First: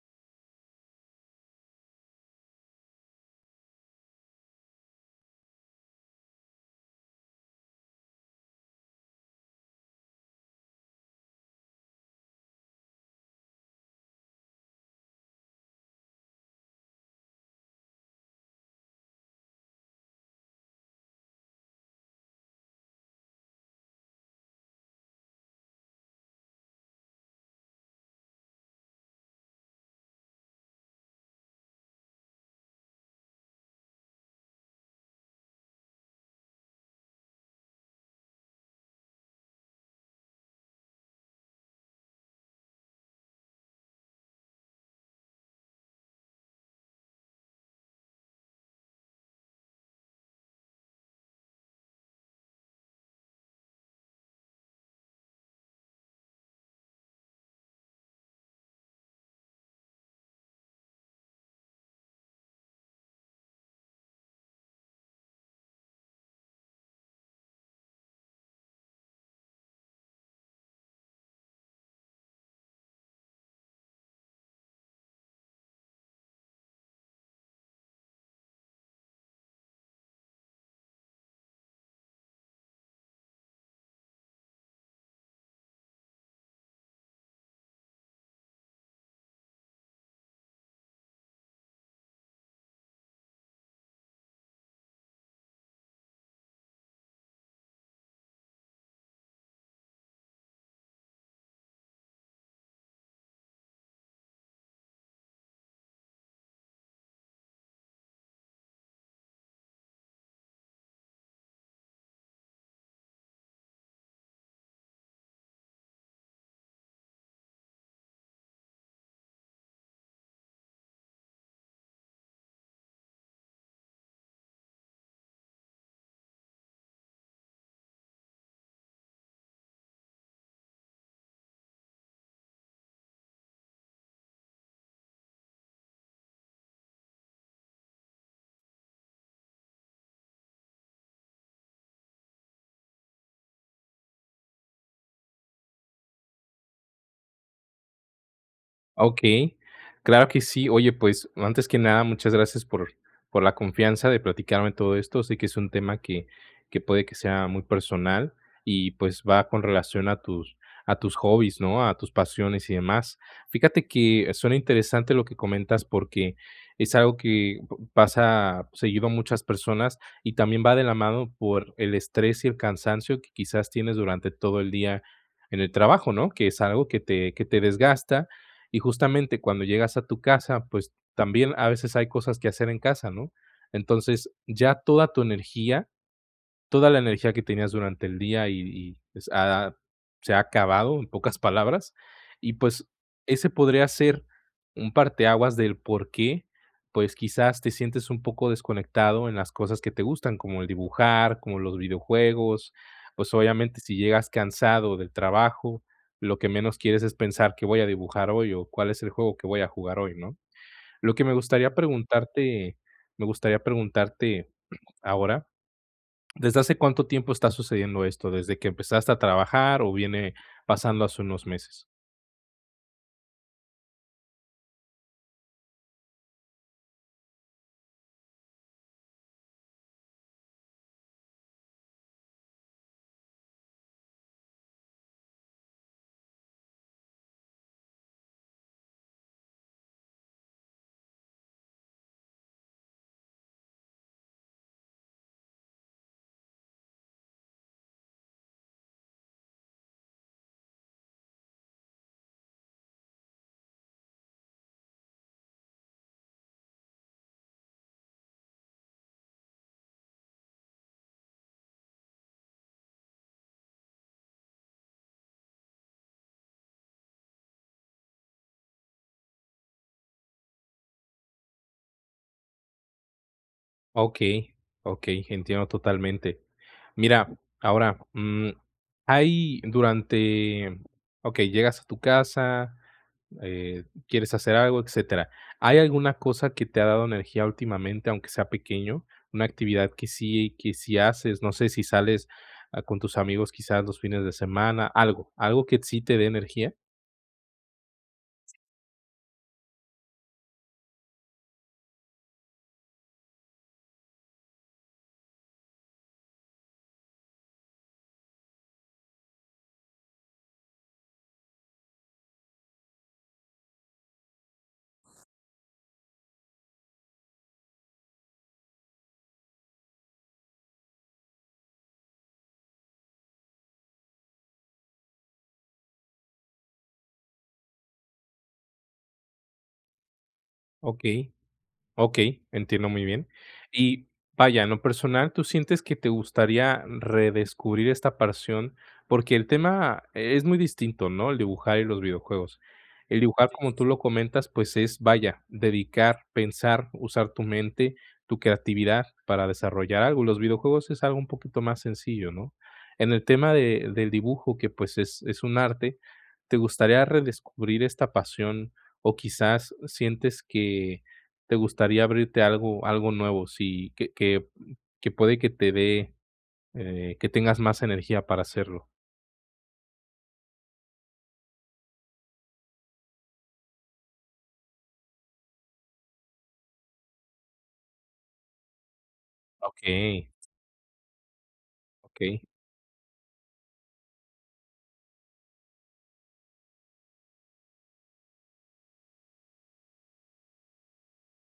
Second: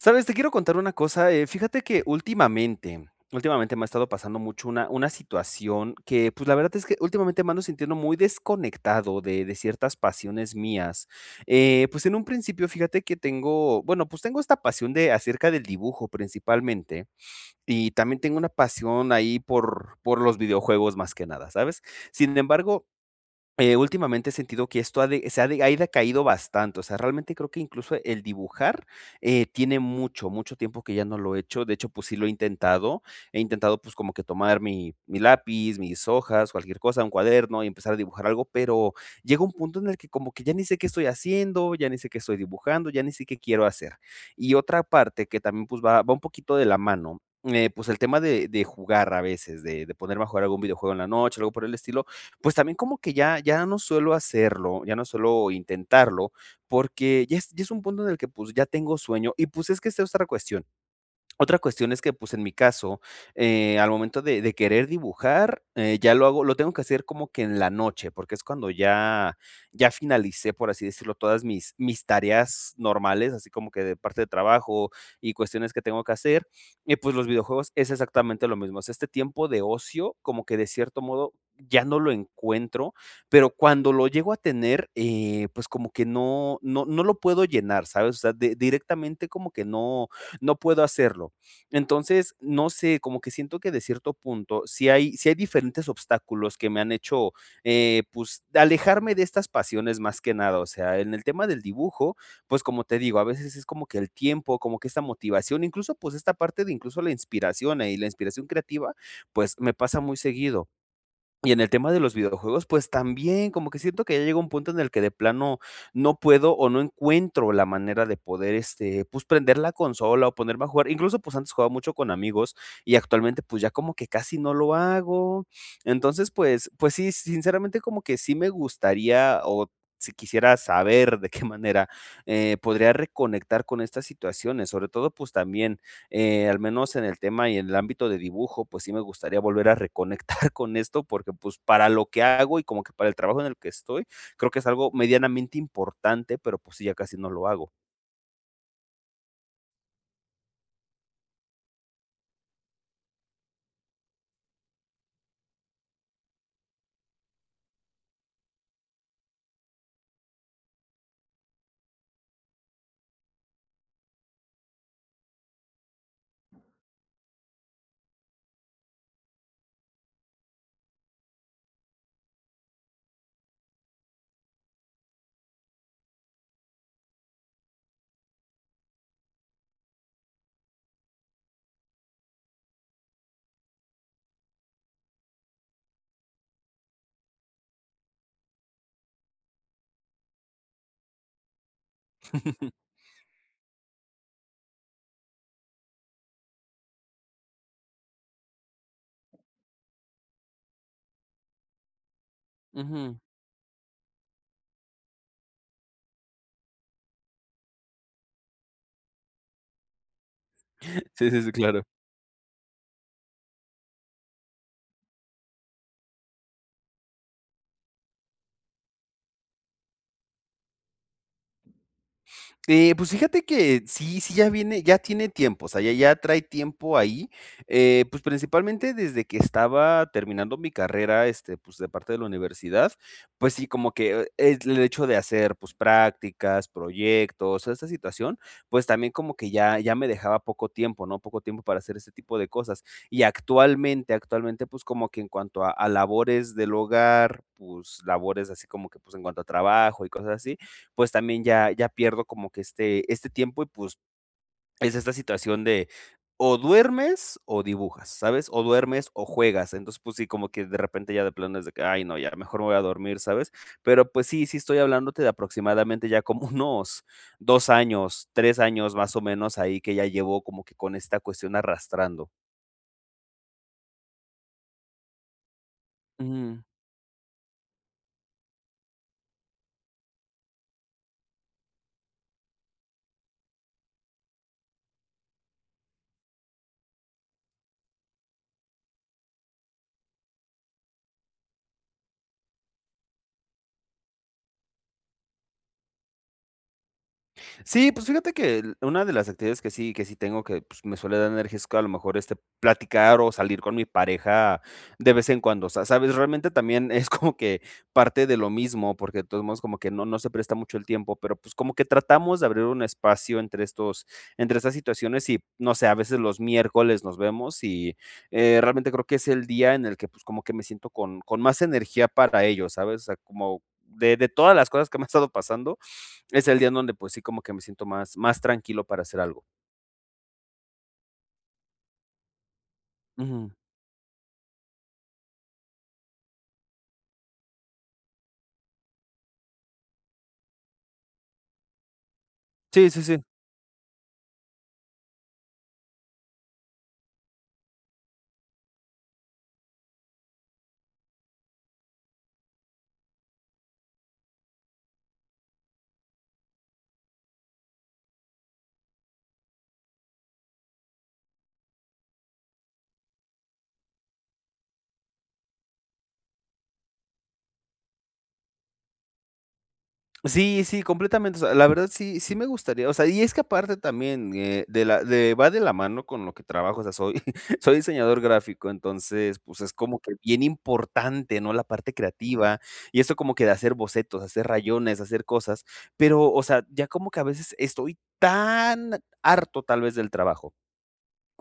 ¿Sabes? Te quiero contar una cosa, eh fíjate que últimamente últimamente me ha estado pasando mucho una una situación que, pues, la verdad es que, últimamente me ando sintiendo muy desconectado de de ciertas pasiones mías. Eh, pues en un principio fíjate que tengo, bueno, pues tengo esta pasión de acerca del dibujo principalmente. Y también tengo una pasión ahí por por los videojuegos más que nada, ¿sabes? Sin embargo, eh, últimamente he sentido que esto ha de se ha de ha decaído bastante, o sea, realmente creo que incluso el dibujar, eh, tiene mucho, mucho tiempo que ya no lo he hecho. De hecho, pues sí lo he intentado. He intentado, pues como que tomar mi mi lápiz, mis hojas, cualquier cosa, un cuaderno y empezar a dibujar algo, pero llega un punto en el que como que ya ni sé qué estoy haciendo, ya ni sé qué estoy dibujando, ya ni sé qué quiero hacer. Y otra parte que también, pues, va va un poquito de la mano, eh, pues el tema de de jugar a veces. De de poner mejor algún videojuego en la noche, algo por el estilo, pues también como que ya ya no suelo hacerlo. Ya no suelo intentarlo, porque ya es ya es un punto en el que, pues, ya tengo sueño. Y pues es que esa es otra cuestión. Otra cuestión es que, pues, en mi caso, eh, al momento de de querer dibujar eh, ya lo hago lo tengo que hacer como que en la noche, porque es cuando ya ya finalicé, por así decirlo, todas mis mis tareas normales, así como que de parte de trabajo y cuestiones que tengo que hacer, y pues los videojuegos es exactamente lo mismo. O sea, este tiempo de ocio, como que de cierto modo ya no lo encuentro, pero cuando lo llego a tener, eh, pues como que no no no lo puedo llenar, ¿sabes? O sea, de directamente como que no no puedo hacerlo. Entonces, no sé, como que siento que de cierto punto, si hay si hay diferentes obstáculos que me han hecho eh, pues alejarme de estas pasiones más que nada. O sea, en el tema del dibujo, pues como te digo, a veces es como que el tiempo, como que esa motivación, incluso pues esta parte de incluso la inspiración, eh, y la inspiración creativa, pues, me pasa muy seguido. Y en el tema de los videojuegos, pues también, como que siento que ya llega un punto en el que de plano no puedo o no encuentro la manera de poder, este, pues prender la consola o ponerme a jugar. Incluso pues antes jugaba mucho con amigos, y actualmente pues ya como que casi no lo hago. Entonces pues pues sí, sinceramente como que sí me gustaría, o si quisiera saber de qué manera, eh, podría reconectar con estas situaciones, sobre todo, pues también, eh, al menos en el tema y en el ámbito de dibujo, pues sí me gustaría volver a reconectar con esto, porque, pues para lo que hago y como que para el trabajo en el que estoy, creo que es algo medianamente importante, pero, pues sí, ya casi no lo hago. Ah, okey, claro que sí. Oye, pues, antes que nada, muchas gracias por por la confianza de platicarme todo esto. Sé que es un tema que que puede que sea muy personal y, pues, va con relación a tus a tus hobbies, ¿no?, a tus pasiones y demás. Fíjate que suena interesante lo que comentas, porque es algo que p pasa seguido a muchas personas y también va de la mano por el estrés y el cansancio que quizás tienes durante todo el día en el trabajo, ¿no?, que es algo que te que te desgasta. Y justamente cuando llegas a tu casa, pues, también a veces hay cosas que hacer en casa, ¿no? Entonces, ya toda tu energía, toda la energía que tenías durante el día, y y s ha ha se ha acabado, en pocas palabras. Y, pues, ese podría ser un parteaguas del porqué, pues, quizás te sientes un poco desconectado en las cosas que te gustan, como el dibujar, como los videojuegos. Ujú. Pues, obviamente, si llegas cansado del trabajo, lo que menos quieres es pensar: "¿Qué voy a dibujar hoy o cuál es el juego que voy a jugar hoy?", ¿no? Lo que Sí, me sí, sí, gustaría claro. preguntarte me gustaría preguntarte ahora, ¿desde hace cuánto tiempo está sucediendo esto?, ¿desde que empezaste a trabajar o viene pasando hace unos meses? Eh, pues, fíjate que sí sí ya viene ya tiene tiempo, o sea, ya ya trae tiempo ahí. Eh, pues, principalmente desde que estaba terminando mi carrera, este, pues, de parte de la universidad, pues sí, como que e l el hecho de hacer, pues, prácticas, proyectos, esta situación, pues, también como que ya ya me dejaba poco tiempo, ¿no? Poco tiempo para hacer ese tipo de cosas. Y actualmente actualmente, pues, como que en cuanto a a labores del hogar, pues, labores así como que, pues, en cuanto a trabajo y cosas así, pues también ya ya pierdo como que este este tiempo y, pues, es esta situación de ¿o duermes o dibujas?, ¿sabes? ¿O duermes o juegas? Entonces, sí, como que de repente ya de plano es de que: "Ay no, ya mejor me voy a dormir", ¿sabes? Pero, pues sí, sí estoy hablándote de aproximadamente ya como unos 2 años, 3 años más o menos ahí, que ya llevo como que con esta cuestión arrastrando. Okey, okey, entiendo totalmente. Mm. Mira, ahora, mm, hay durante, okey, llegas a tu casa, eh, quieres hacer algo, etcétera. ¿Hay alguna cosa que te ha dado energía últimamente, aunque sea pequeño? ¿Una actividad que si que si haces, no sé si sales, ah, con tus amigos quizás los fines de semana, algo, algo que sí te dé energía? Sí, pues, fíjate que el una de las actividades que sí que sí tengo que, pues, me suele dar energía, es que a lo mejor, este, platicar o salir con mi pareja de vez en cuando, o sea, ¿sabes? Realmente también es como que parte de lo mismo, porque de todos modos como que no no se presta mucho el tiempo, pero, pues, como que tratamos de abrir un espacio entre estos entre esas situaciones y, no sé, a veces los miércoles nos vemos, y, eh, realmente creo que es el día en el que, pues, como que me siento con con más energía para ello, ¿sabes? O sea, como de de todas las cosas que me han estado pasando, es el día en donde, pues, sí como que me siento más más tranquilo para hacer algo. Okey, okey, entiendo muy bien. Ujú. Y, vaya, en lo personal, ¿tú sientes que te gustaría redescubrir esta pasión? Porque el tema es muy distinto, ¿no?, el dibujar y los videojuegos. Sí, sí, El sí. dibujar, como tú lo comentas, pues, es, vaya, dedicar, pensar, usar tu mente, tu creatividad para desarrollar algo. Los videojuegos es algo un poquito más sencillo, ¿no? En el tema de del dibujo que, pues, es es un arte, ¿te gustaría redescubrir esta pasión? ¿O quizás sientes que te gustaría abrirte algo algo nuevo? Sí, que que, mm, que puede que te dé, eh, que tengas más energía para hacerlo. Sí, sí, completamente. O sea, la verdad sí sí me gustaría. O sea Y es que aparte también, eh, de la de Va de la mano con lo que trabajo, o sea, soy soy diseñador gráfico. Entonces, pues, es como que Okey. bien importante, ¿no?, la parte Okey. creativa, y eso como que de hacer bocetos, hacer rayones, hacer cosas. Pero, o sea, ya como que a veces, estoy tan harto, tal vez del trabajo,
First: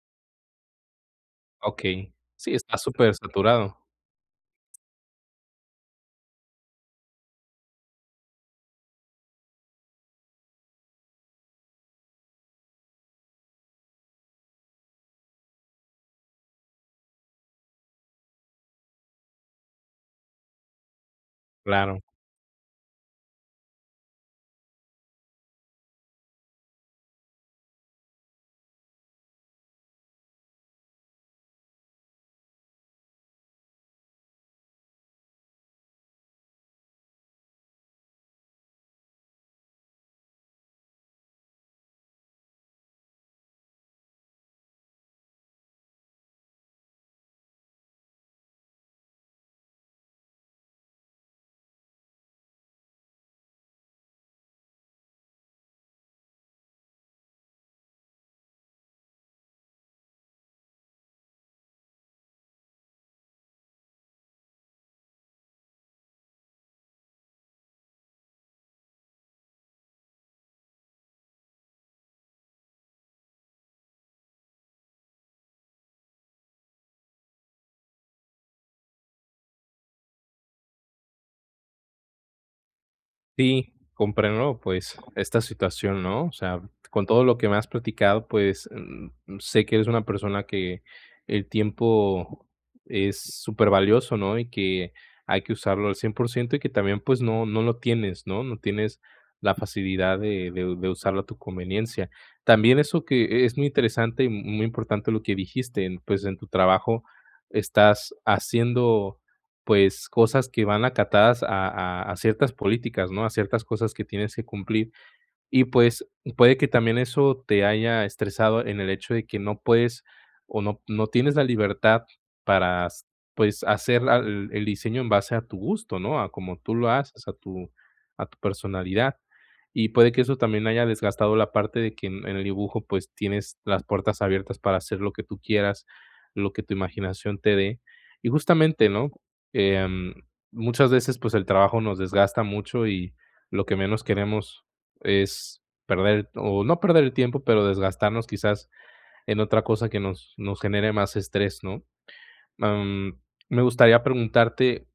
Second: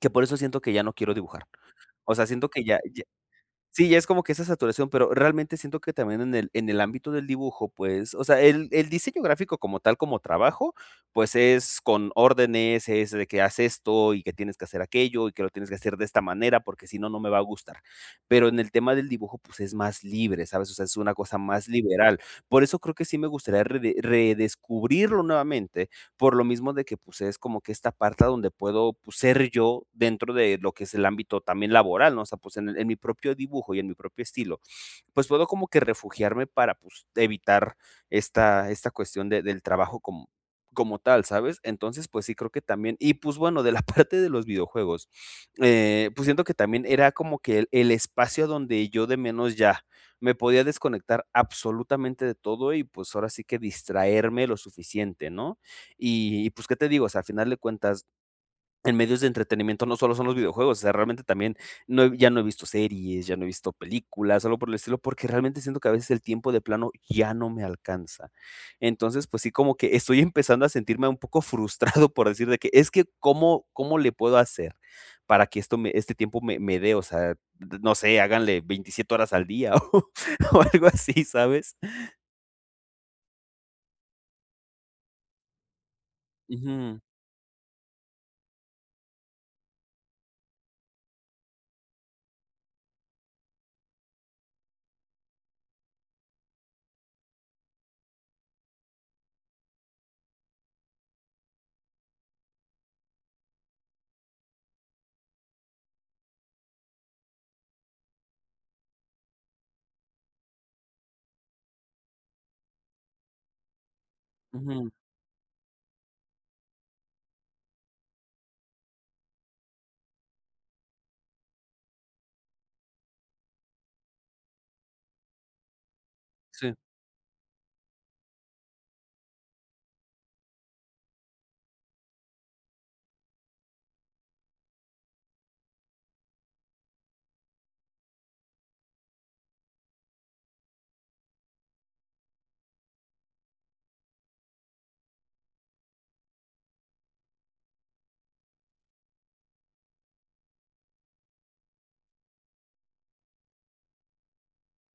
que por eso siento que ya no quiero dibujar. Okey. O sea, siento Sí, que está ya ya súper saturado. Sí, ya es como que esa saturación, pero realmente siento que también en el en el ámbito del dibujo, pues, o sea El el diseño gráfico como tal, como trabajo, pues es con órdenes, es de que: "Haz esto, y que tienes que hacer aquello, y que lo tienes que hacer de esta manera, porque si no, no me va a gustar". Pero en el tema del dibujo, pues es más libre, ¿sabes? O sea, es una cosa más Claro. liberal. Por eso creo que sí me gustaría, rede redescubrirlo nuevamente, por lo mismo de que, pues es como que esta parte donde puedo, pues ser yo, dentro de lo que es el ámbito también laboral, ¿no?, o sea, pues en en mi propio dibujo y en mi propio estilo, pues, puedo como que refugiarme para, pues, evitar esta esta cuestión de del trabajo com como tal, ¿sabes? Entonces, pues, sí creo que también Y pues, bueno, de la parte de los videojuegos, eh, pues siento que también, era como que el el espacio donde yo, de menos, ya, me podía desconectar absolutamente de todo, y pues, ahora sí que distraerme lo suficiente, ¿no? Y, pues, ¿qué te digo? O sea, al final de cuentas, en medios de entretenimiento, no solo son los videojuegos, o sea, realmente también, no ya no he visto series, ya no he visto películas, sólo por el estilo, porque realmente, siento que a veces el tiempo, de plano, ya no me alcanza. Entonces, pues sí, como que estoy empezando a sentirme un poco frustrado, por decir de que: "Es que, ¿cómo cómo le puedo hacer?, para que esto me Este tiempo me me dé, o sea, n no sé". Háganle 27 horas al día, o o algo así, ¿sabes? Sí, comprendo, ¿no?, pues, esta situación, ¿no? O sea, Ujú. con todo lo que me has platicado, pues, mm, sé que eres una persona que el tiempo es supervalioso, ¿no?, y que hay que usarlo al 100% y que también, pues, no no lo tienes, ¿no? No tienes la facilidad de de u de usarlo a tu conveniencia. También eso que es muy interesante y muy importante lo que dijiste, pues, en tu trabajo estás haciendo, pues, cosas que van acatadas a a a ciertas políticas, ¿no?, a ciertas cosas que tienes que Ujú. cumplir. Y, pues, puede que también eso te haya estresado en el hecho de que no puedes o no no tienes la libertad para, s pues, hacer la el diseño en base a tu gusto, ¿no?, a como tú Sí. lo haces, a tu a tu personalidad. Y puede que eso también haya desgastado la parte de que en el dibujo, pues, tienes las puertas abiertas para hacer lo que tú quieras, lo que tu imaginación te dé. Y justamente, ¿no?, em, muchas veces, pues, el trabajo nos desgasta mucho y lo que menos queremos es perder o no perder el tiempo, pero desgastarnos quizás en otra cosa que nos nos genere más estrés, ¿no? Mm, me gustaría preguntarte,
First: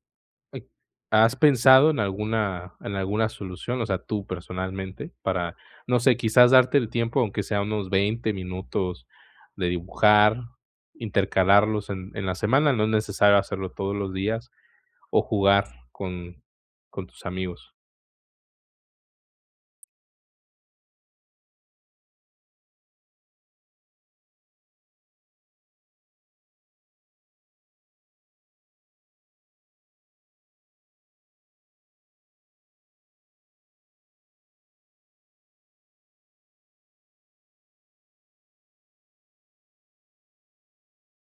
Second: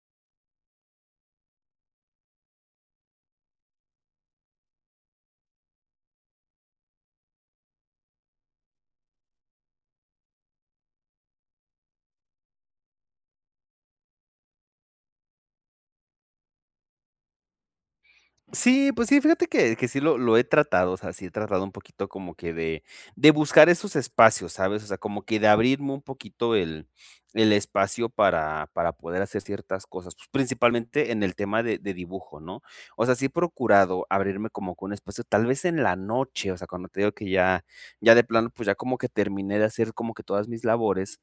¿has pensado en alguna en alguna solución, o sea, tú personalmente? Para, no sé, quizás darte el tiempo, aunque sea unos 20 minutos de dibujar, intercalarlos en en la semana, no es necesario hacerlo todos los días, o jugar con con tus amigos. Sí, pues sí, fíjate que que sí lo lo he tratado, o sea, sí he tratado un poquito como que de de buscar esos espacios, ¿sabes?, o sea, como que de abrirme un poquito el el espacio para para poder hacer ciertas cosas. Pues, principalmente en el tema de de dibujo ¿no? O sea, sí he procurado abrirme como con un espacio, tal vez en la noche, o sea, cuando te digo que ya ya de plano, pues, ya como que terminé de hacer como que todas mis labores.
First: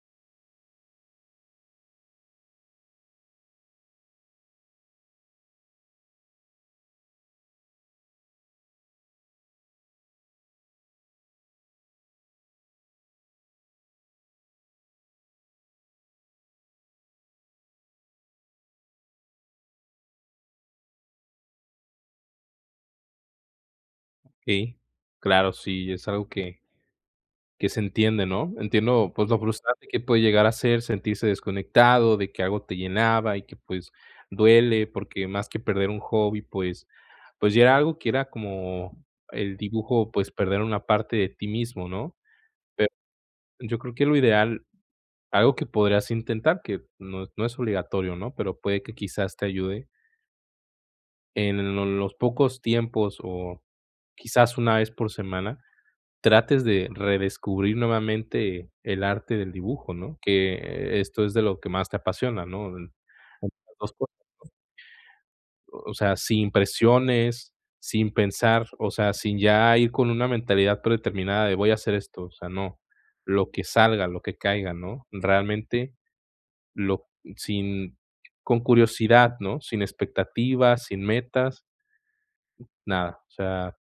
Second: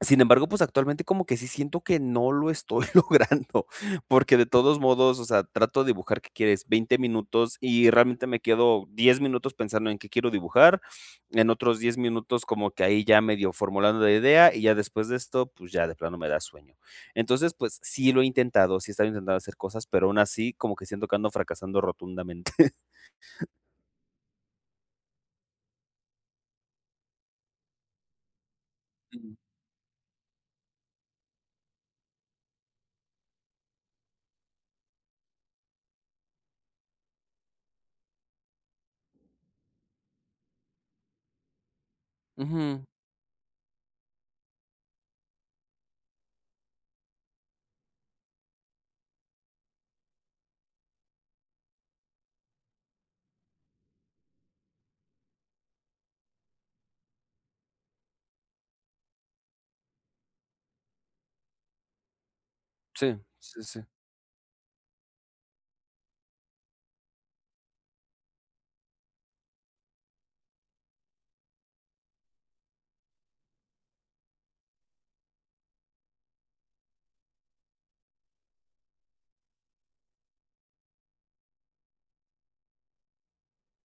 Sin embargo, pues, actualmente como que sí siento que no lo estoy logrando, porque de todos modos, o sea, trato de dibujar, ¿qué quieres? 20 minutos, y realmente me quedo 10 minutos pensando en qué quiero dibujar, en otros 10 minutos como que ahí ya medio formulando la idea, y ya después de esto, pues, ya de plano me da sueño. Entonces, pues, sí lo he intentado, sí estaba intentando hacer cosas, pero aún así como que siento que ando fracasando rotundamente. Okey, claro, sí, es algo que que se entiende, ¿no? Entiendo, pues, Ujú. lo frustrante que puede llegar a ser, sentirse desconectado, de que algo te llenaba y que, pues, duele, porque más que perder un hobby, pues pues, ya era algo que era como el dibujo, pues, perder una parte de ti mismo, ¿no? Ujú. Pe yo creo que lo ideal, algo que podrías intentar, que no no es obligatorio, ¿no?, pero puede que quizás te ayude en lo los pocos tiempos o quizás una vez por semana, trates de redescubrir nuevamente el arte del dibujo, ¿no?, que esto es de lo que más te apasiona, ¿no?, Sí, sí, esas sí. 2 cosas, ¿no? O sea, sin presiones, sin pensar, o sea, sin ya ir con una mentalidad predeterminada de voy a hacer esto. O sea, no, lo que salga, lo que caiga, ¿no? Realmente lo sin con curiosidad, ¿no?, sin expectativas, sin metas. Nada, o sea,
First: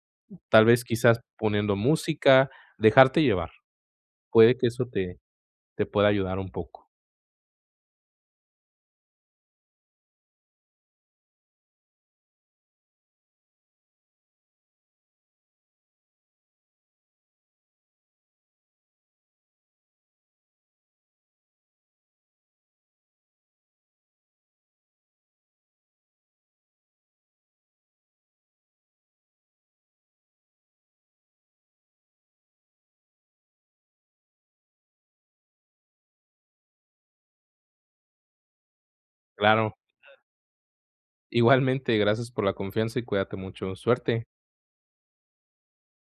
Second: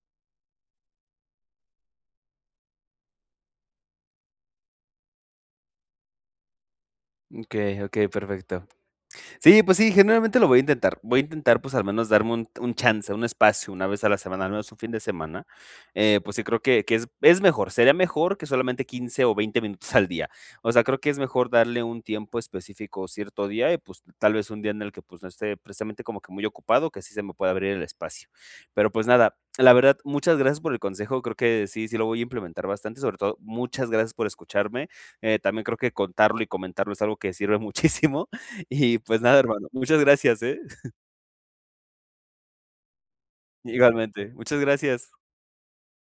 tal vez quizás poniendo música, dejarte llevar. Puede que eso te te pueda ayudar un poco. Okey, okey, perfecto. Sí, pues sí, generalmente lo voy a intentar. Voy a intentar, pues, al menos darme un un chance, un espacio una vez a la semana, al menos un fin de semana. Eh, pues sí, creo que que es es mejor, sería mejor que solamente 15 o 20 minutos al día. O sea, creo que es mejor darle un tiempo específico cierto día y, pues, tal vez un día en el que, pues, no esté precisamente como que muy ocupado, que sí se me pueda abrir el espacio. Pero, pues, nada, la verdad, muchas gracias por el consejo, creo que sí, sí lo voy a implementar bastante, sobre todo muchas gracias por escucharme. Eh, también creo que contarlo y comentarlo es algo que sirve muchísimo, y, pues, nada, hermano, Claro. muchas [unintelligible] gracias, eh. Igualmente, gracias por la confianza y cuídate mucho, suerte. Igualmente, muchas gracias.